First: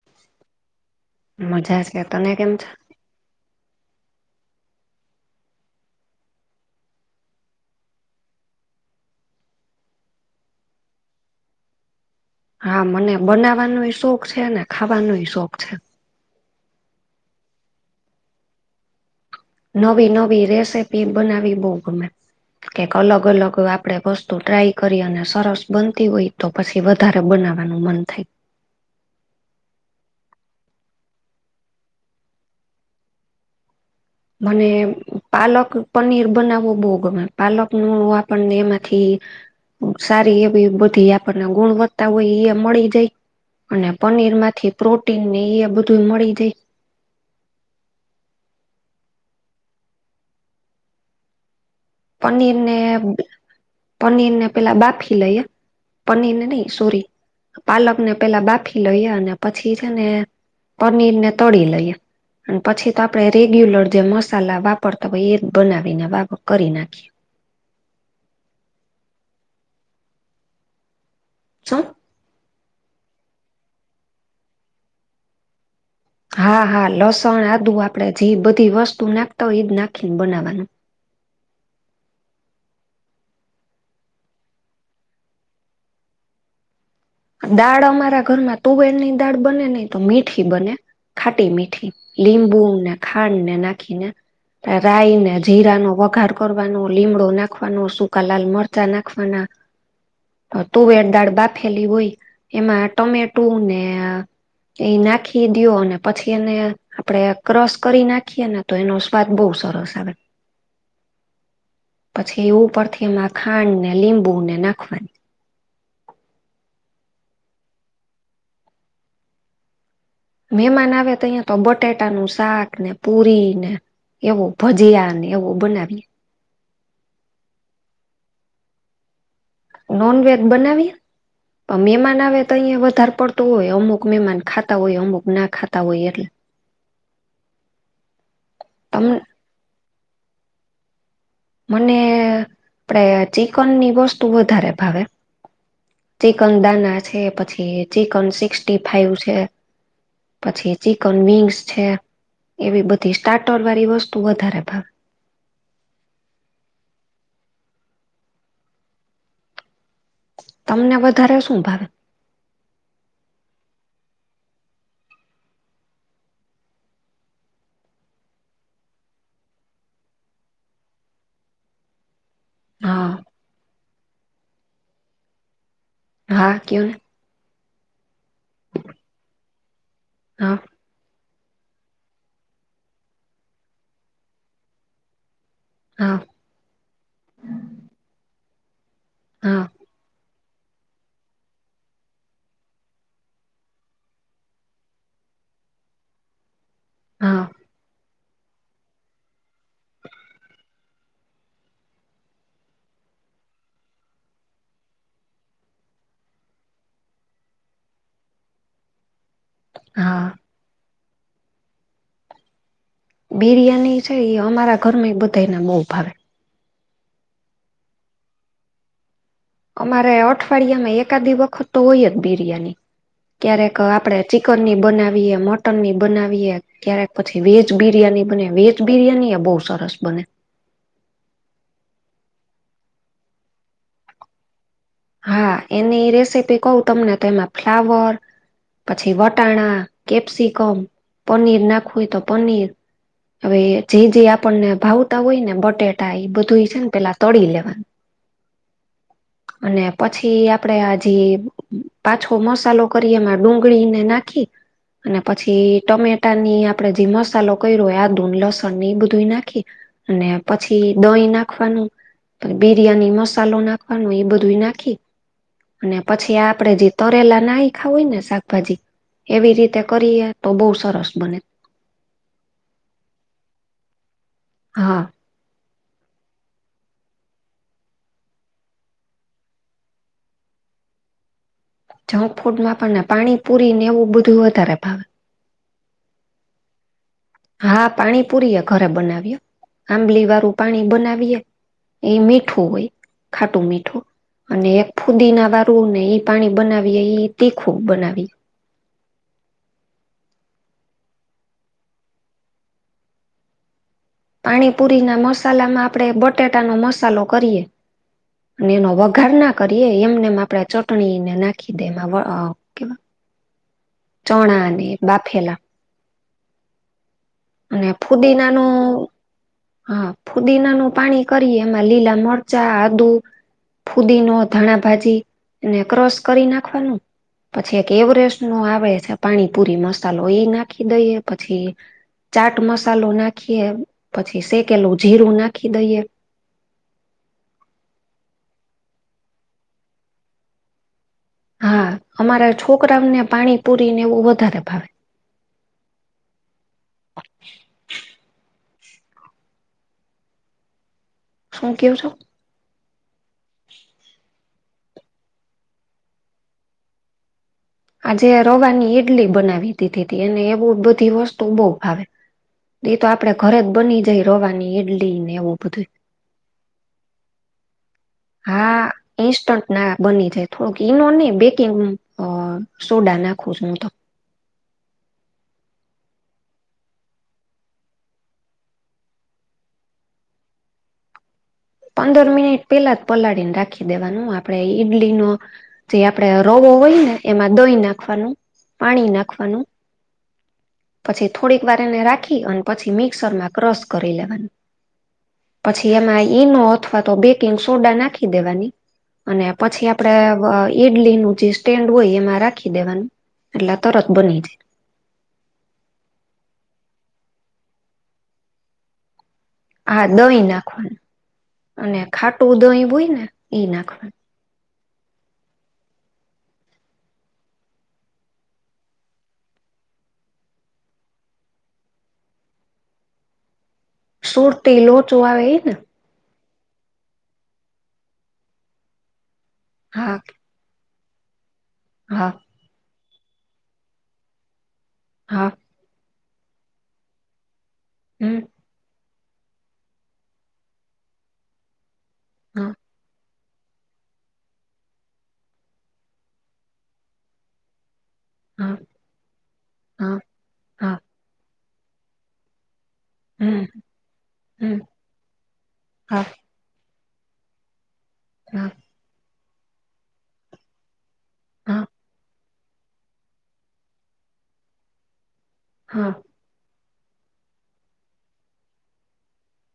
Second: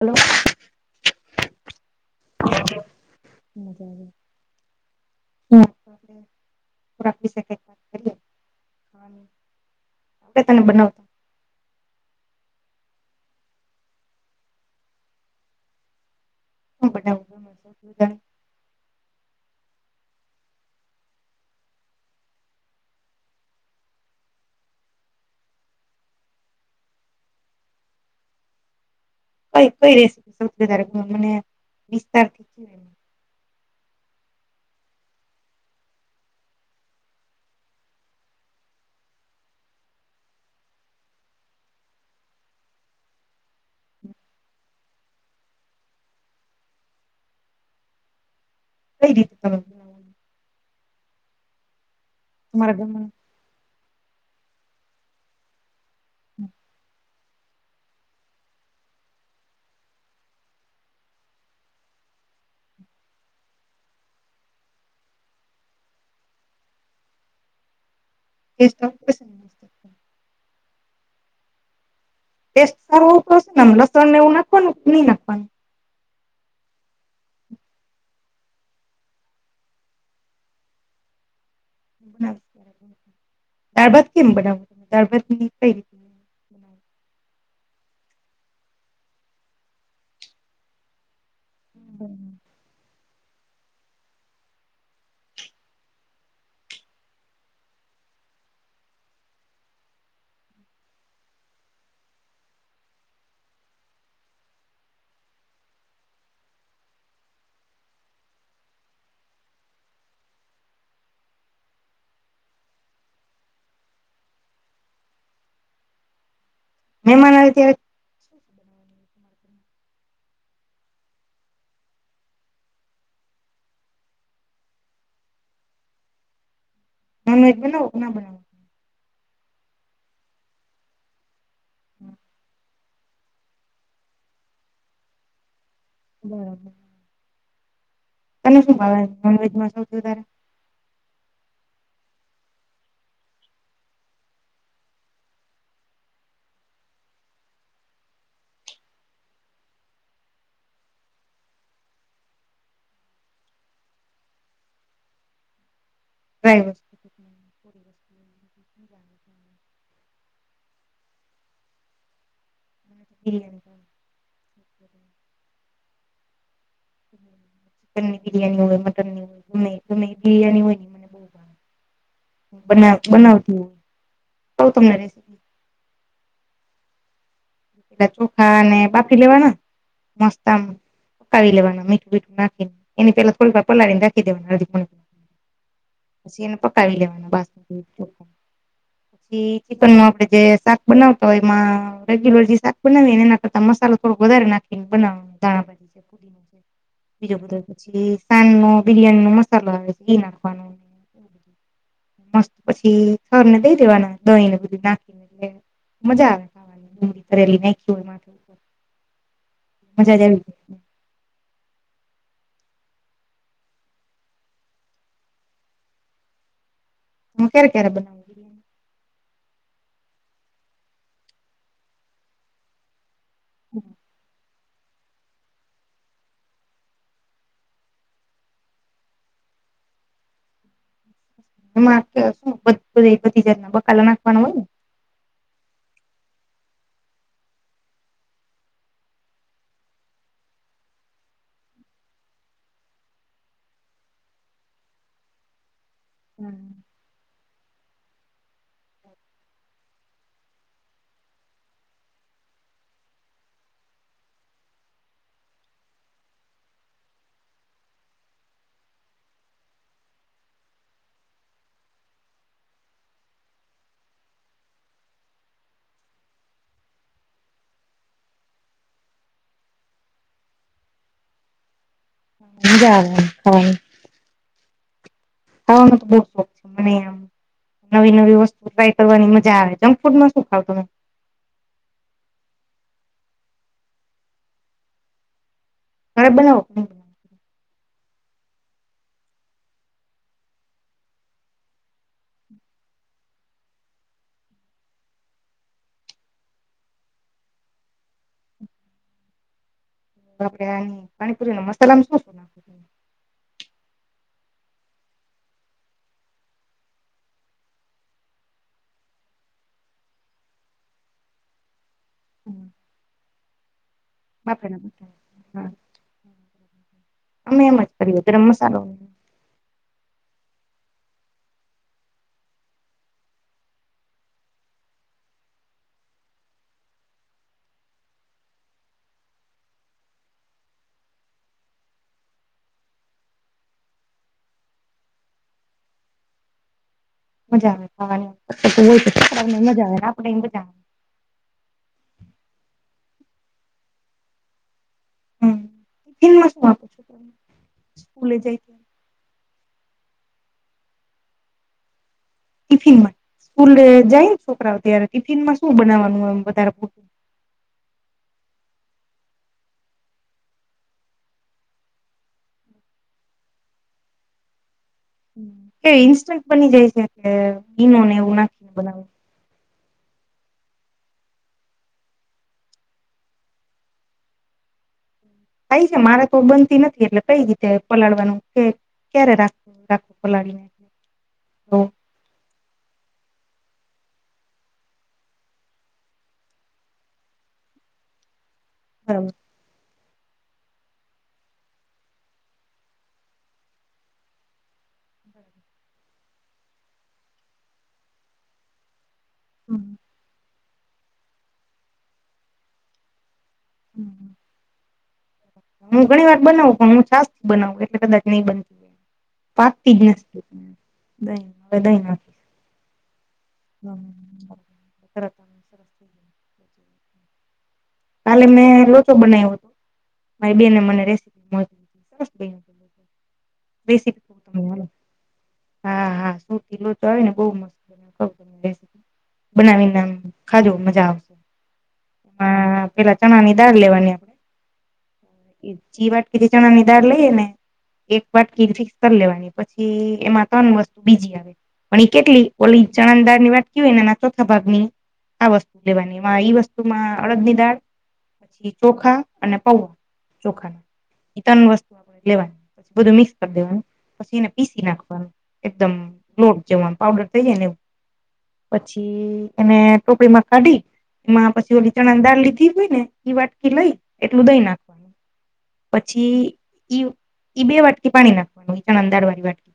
Hello મજા છે તમેં કેમ છો? [inaudible] ખાવાની તને બનાવતા હા મને બનાવાનોય શોખ છે ને ખાવાનોય શોખ છે. હું બનાવવું [inaudible] નવી નવી રેસીપી બનાવી બઉં ગમે. કેક અલગ અલગ આપડે વસ્તુ ટ્રાય કરી અને સરસ બનતી હોય તો પછી વધારે બનાવાનું મન થાય. કઈ કઈ રશે સૌથી વધારે મને વિસ્તારથી [inaudible] મને પાલક પનીર બનાવવો બહુ ગમે પાલક નું આપણને એમાંથી સારી એવી બધી આપણને ગુણવતા હોય એ મળી જાય. અને પનીર માંથી પ્રોટીન ને એ બધું મળી જાય. કઈ રીતે તમે. બનાવો પનીર ને તમારા ઘરમાં પનીર ને પેલા બાફી લઈએ. પનીર નઈ રોરી પાલક ને પેલા બાફી લઈ અને પછી છે ને. પનીર ને તળી લઈએ. અને પછી તો આપડે રેગ્યુલર જે મસાલા વાપરતા હોય એ જ બનાવીનેપ કરી ના [unintelligible] છું? ટેસ્ટ સારો આવતો હશે ને લસણને એવું નાખવાનું કે નહી નાખવાનું. હા હા લસણ આદુ આપડે જે બધી વસ્તુ નાખતા હોય એ જ નાખીને બનાવાનું. દાળ ભાત કેમ બનાવો દાળ ભાત ની કઈ રીતે. બનાવો? દાળ અમારા ઘરમાં તુવેરની દાળ બને નહી તો મીઠી બને ખાટી મી લીમ્બુ ને ખાંડ ને નાખીને. રાઈ ને જીરા નો વઘાર કરવાનો લીમડો નાખવાનો સૂકા લાલ મરચા નાખવાના. [inaudible] તુવેર દાળ બાફેલી હોય એમાં ટમેટું ને. એ નાખી દ્યો અને પછી એને આપડે ક્રોસ કરી નાખીએ ને. તો એનો સ્વાદ બહુ સરસ આવે [inaudible] પછી એ ઉપરથી એમાં ખાંડ ને લીંબુને નાખવાની. મહેમાન આવે ત્યારે [unintelligible] મહેમાન આવે તો અહીયા તો બટેટાનું શાક ને પુરી ને એવું ભજયા ને એવુ બનાવીયે નોન વેેજ બનાવો કે ના બનાવો નોન વેજ બનાવીએ પણ મેંમાન આવે તો અહીંયા વધારે પડ તુ હોય અમુક મહેમાન ખાતા હોય અમુક ના ખાતા હોય એ હમ્મ. તને શું ભાવ તમ નોનવેજમાં સૌથી વધારે, મને આપડે ચિકન ની વસ્તુ વધારે ભાવે, ચિકન દાના છે, પછી ચિકન સિક્સીટી ફાઈવ છે. પછી ચિકન વિંગ્સ છે, એવી બધી સ્ટાર્ટર વાળી વસ્તુ વધારે ભાવ, [inaudible] તમને વધારે શું ભાવે. હમ્મ. [inaudible] ચિકન ની બિરિયાની હોય મટન ની હોય ગમે ગમે બિરિયાની હોય. મને બના હા બનાવતી ક્વ તમને રેસિપી. હા કયો ને. પેલા ચોખા અને બાફી લેવાના મસ્ત હા આમ. પકાવીવા મઠુ બિઠું નાખીને એની પેલા થોલ પલાળી નાખીવાના અધી [inaudible] હા. પછી એને પકાવી લેવા પછી હા ચાક આપડે જે બનાવ તો એમાં રેગ્યુલર શાક બનાવી એ ના કરતા મસાલો થોડો વધારે નાખીને બના દાણા ભાજી [inaudible] બીજો હા બધ પી સાન નો બિરિયાની નો મસો આવે ઈ નાખવાનો, મસ્ત પછી સર ને દઈ દેવાના દહી ને બધી નાખીને એટ મજા આવે. [inaudible] દૂરી કરેલી નાખી હોય મા. મજાજ હા બિરિયાની છે એ અમારા ઘરમાં એ બધાને બહુ ભાવે, હું કે્યારે કે્યારે બનાવ અમારે અઠવાડિયામાં એકાદી વખત તો હોય જ બિરિયાની, ક્યારેક આપડે ચિ કન ની બનાવીએ મટન ની બનાવીએ, ક્યારેક પછી વેજ બિરિયાની બને વેજ બિરિયાની એ બહુ સરસ બને, હમ્મ શું બધી જ ના બકાલો નાખવાનો હોય ને, હા, એની રેસીપી કવ તમને તો એમાં ફ્લાવર પછી વટાણા કેપ્સિકમ પનીર નાખવુંય તો પનીર હવે જે જે આપણને ભાવતા હોય ને બટેટા એ બધું છે, ને પેલા તળી લેવાનું અને પછી આપણેે હજી પાછો મસાલો કરી એમાં ડુંગળીને નાખી, અને પછી ટમેટાની આપડણે જે મસાલો કર્યો આદુ લસણ ને એ બધું નાખી, અને પછી દહીં નાખવાનું બિરિયાની મસાલો નાખવાનું, એ બધું નાખી અને પછી આપણેે જે તરેલા ના ખાવું હોય ને શાકભાજી એવી રીતે કરીએ તો બહુ સરસ બને, મજા આવે ખાવાની. હા, ખાવાનો તો બહ શોખ છે, મનેમ નવી નવી વસ્તુ ટ્રાય કરવાની મજા આવે, જંક ફૂડ ન શું ખાવ તમે જંક ફૂડ માં પણને પાણી પુરી ને એવું બધું વધારે ભાવે. ઘરે બનાવોને, હા, પાણી પુરીએ ઘરે બનાવીએ આંબલી વાળું પાણી બનાવીએ, એ મીઠું હોય ખાટું મીઠું અને એક ફૂદી ના વારું ને ઈ પાણી બનાવી તીખું બનાવી. આપડે આ પાણીપુરી ન મસાલામાં શો ના પાણીપુરી ના મસાલામાં આપણેે બટેાટાનો મસાલો કરીએ, અને એનો વઘાર ના કરીએ એમને એમ આપણેે ચટણીને નાખી દે, કેવા ચણા બાપરેના અનેને બાફેલા હા અમે એમ જ અને કરીએ ગરમ ફુદીના ન મસાલો હા ફુદીનાનુંું પાણી કરીએ એમાં લીલા મરચા આદુ ફુદી ન ધાણા ભાજી એને ક્રોસ કરી નાખવાનું પછી એક એવરેસ્ટ નો આવે છે પાણીપુરી એ નાખી દઈએ પછી ચાટ મસાલો નાખીએ પછી શેકેલું જીરું નાખી દઈએ મજા આવે ખને મજા આવે આપણે મજા આવે હા અમારા છોકરાને પાણી પુરી ને એવું વધારે ભાવે હમન માસુંું છું સ્કૂલે જ શું કેવું છો ટિફિનમાં સ્કૂલ જાય ને છોકરા ત્યારે ટિફિન માં શું બનાવવાનું વધ આજે રવાની ઈડલી બનાવી દીધી હતી અનેને એવું બધી વસ્તુ બહુ ભાવે એ તો આપડે ઘરે જ બની જાય રવાની ડલી કે ઇન્સ્ટન્ટ બની જાય છે કે બનોને એવું નાખીને હા બનાવે ઈન્સ્ટન્ટ ના બની જાય થોડોક ઈનો નહી બેકિંગ સોડા નાખું હું તો થઈ છે મારે તો બનતી નથી એટલે કઈ રીતે પલાળવાનું કે ક્યારે રાખું રાખું પલાળને પંદર મિનિટ પેલા જ પલાળીને રાખી દેવાનું આપડે ઈડલી ન જે આપણેે રોવો હોય ને એમાં દોઈ નાખવાનું પાણી બરાબર નાખવાનું પછી થોડીક વાર એને રાખી અને પછી મિક્સરમાં ક્રસ કરી લેવાનું પછી એમાં ઈનો અથવા તો બેકિંગ સોડા નાખી દેવાની અને પછી હમ આપડે ઈડલી નું જે સ્ટેન્ડ હોય એમાં રાખી દેવાનું એટલે તરત હમ. બની જાય હું ઘણી વાર બનાવું પણ હું છાસ બનાવું એટ કા નહીિ બનતી હોય હા દહીં નાખવાનું પા અને જહી ખાટું દહીં હોય ને ઈ નાખવાનું હહી જાય. કાલે મેં લોચો બનાવ્યો હતો બેને મને રેસીપી મો સર બે બ સુરતી લોચો આવે એ ને તો આવીને બ મસ્ત બનાવીને હા ખાજુ મજા આવશે હા એમાં પેલા ચણા ની દાળ લેવાની આપણેે હા ચી વાટકીીધી ચણા નિનીદાાર લઈએ ને એક હમ વાટકીીધ લેવાની પછી એમાં ત્રણ વસ્તુ બીજી આવે પણ એ કેટલી હા ઓલી ચણદાર ની વાત એનાના ચોથા ભાગની આ વસ્તુ લેવાનીમાં ઈ વસ્તુમાં અડદની દાળ પછી હા ચોખા અને પૌવા હા ચોખા ના હા એ ત્રણ વસ્તુ આપણે લેવાની પ બધું મિક્સ કરી હમ દેવાનું પછી એને હમ પીસી નાખવાનું એકદમ હા લો લોટ જવાનું પાવડર થઈ જાય ને એવું હા પછી એને ટોપીમાં કાઢી એમાં પછી હા ઓલી ચણા દાળ લીધી હોય ને ઈ વાટકી લઈ એટલું દઈ નાખવાનું હા પછી ઈ ઈ બે વાટકી પાણી નાખવાનું એ પણ અંદાાર વાળી વાટકી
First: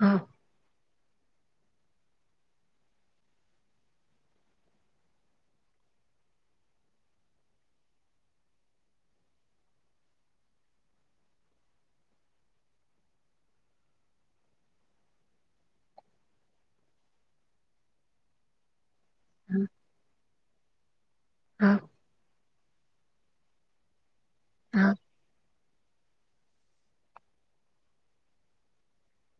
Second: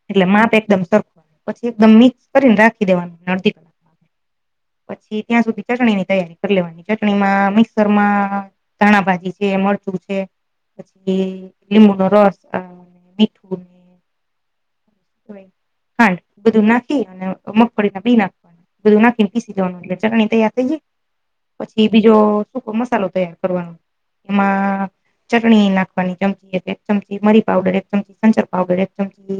હા એટલે માપ એકદમ સરખું પછી એકદમ મિક્સ કરીને રાખી દેવાનું અડદીવા પછી ત્યાં સુધી ચટણીની તૈયારી કરી લેવાની ચટણીમાં મિક્સરમાં ધાણા ભાજી છે મરચું છે પછી લીંબુ નો રસ મીઠું ને ખાંડ બધું નાખી અને મગફળી ના બી નાખી બધું નાખીને પીસી હા જવાનું એટલે ચટણી તૈયાર થઇ જાય હા પછી બીજો શ મસાલો તૈયાર કરવાનો એમાં ચટણી નાખવાની ચમચી એક ચમચી મરી પાવડર એક ચમચી સંસર પાવડર એક ચમચી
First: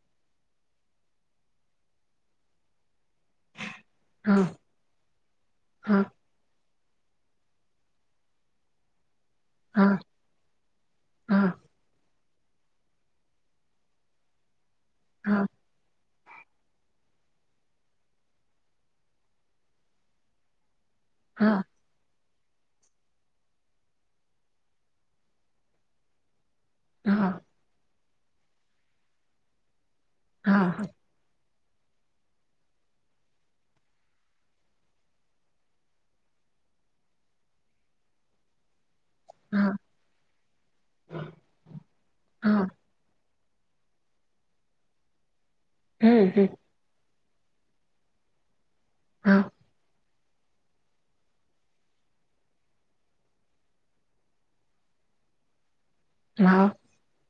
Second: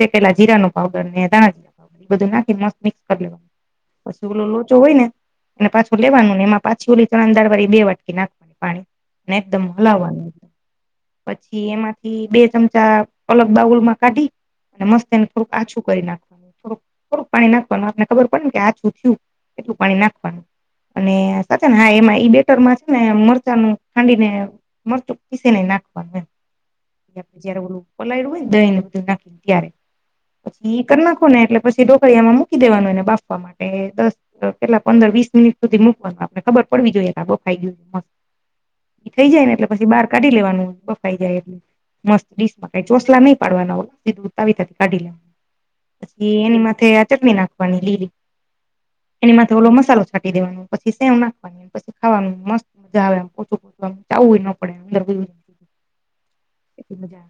સેકેેલા જીરા નો પાવડર ને ધાણાજી પાવડર એ બધું નાખી મસ્ત મિક્સ કરી લેવાવામાં પશી એલો હા લોચો હોય ને એને પાછો હા હા હા લેવાનું ને એમાં પાછી ઓલી ત્રણ દાળ વાળી બે વાટકી નાખવાની પાણી અને એકદમ હલાવવાનુંમ પછી હા એમાંથી બે ચમચા અલગ બાઉલ માં કાઢી અને મસ્ત એને હા થોડું કછું કરી નાખવાનું થોડુંક થોડુંક પાણી નાખવાનું આપને ખબર પડે ને કે આછું થયું એટલું પાણી નાખવાનું અને સાચન હા એમાં ઈ બે રમાં છે ને મરચાં નું ખાંડી ને મરચું પીસી ને નાખવાનું આપડે જયારે ઓલું પલાયડું હોય ને દહી ને બધું નાખીને ત્યારે હા પછી એ હા કરી નાખો ને એટલે પછી ઢોકળિયામાં મૂકી દેવાનુંને બાફવા માટે દસ કેટલા પંદર વીસ મિનિટ સુધી મૂકવાનું આપણે ખબર પડવી જોઈએ બો ખાઈ ગય મસ્ત થઈ જાય ને એટલે પછી બહાર કાઢીેવાનું બફાઈ જાય એટલે હા મતિશમાં કઈ ચોસલા નઈ ડવાીું તી કાઢી લેવાનું હમ પછી હમ એનીથે આ ચટ નાખ લી હા એનીમાં થોડો મસાલો છાંટી દેવાનો પછી સેમ નાખવાની પછીાવાની મસ્ત મજા આવે એમ પોછુંવાનું ચાવું ન પડે અંદર હ હા મજા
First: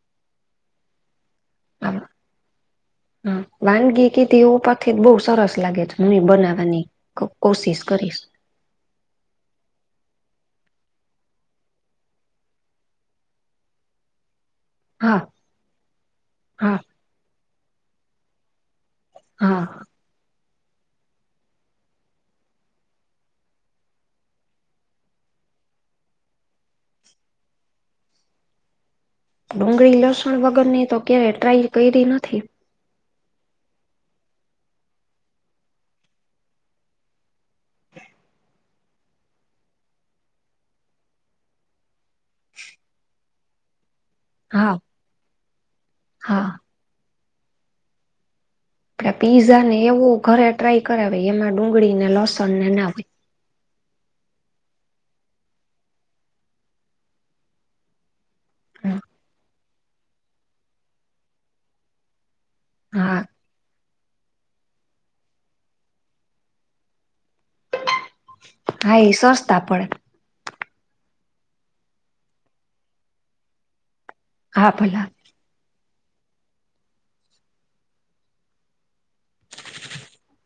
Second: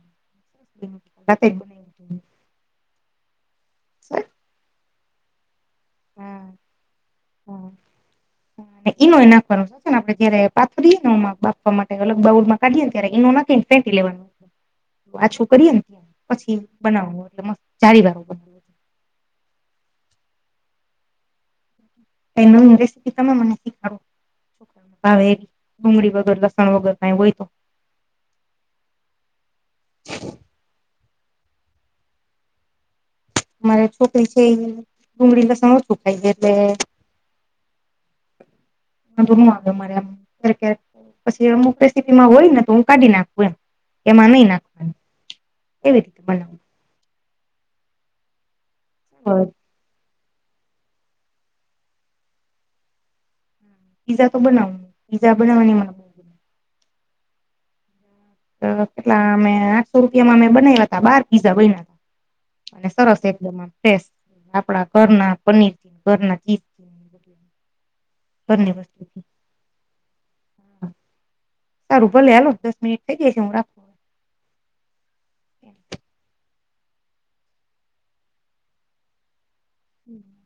[unintelligible] એગ બનાવ્યુંતુ હા વાનગી કે તેવ પ થ બહુ સરસ લાગે છે હું એ બનાવવાની કોશિશ કરીશ હમ ઈનો એ નાખવાનો છે ને આપણે જયારે પાથરીએ નેમાં બાફવા અલગ બાઉડમાં કાઢીએને ત્યારે ઈનો ન નાખી ને ફેંટી લેવાનો હા પાછું કરીએ ને ત્યાં પછી હા બનાવું એટલે મસ્ત ચારી વાર બનાવ હા. એ ન રેસીપી તમે મને શીખડો. ડુંગળી વગર લસણ વગર કઈ હોય તો. ડુંગળી લસણ વગરની તો ક્યારેય ટ્રાય કરી નથી. અરે છોકરી છે એ ડુંગળી લસણ ઓછું ખાય છે એટલે. રું આવ્યો મારે પછી અમુક ટાઇમ માં હોય ને તો હું કાઢી નાખું એમ એમાં નહી હા નાખવાનું એવી રીતે હા બનાવું. આપ પીઝા ને એવો ઘરે ટ્રાય કરાવે એમાં ડુંગળી ને લસણ ને ના હોય. પિજ્ઝા તો બનાવું પીઝા બવનીમાંમાં હોય કેટલા અમે આઠસો રૂપિયામાં મેમે બનાવ્યા ત બાર પીઝા બ હતા. અને હા સરસ એકદમ ફ આપડા ઘરના પનીર ઘરના ચી [inaudible] હા એ વસ્તુથી સસ્તા પડે. સારું ભલે હલો દસ મિનિટ થઇ જાય છે હું રાખ. હા ભલા [inaudible]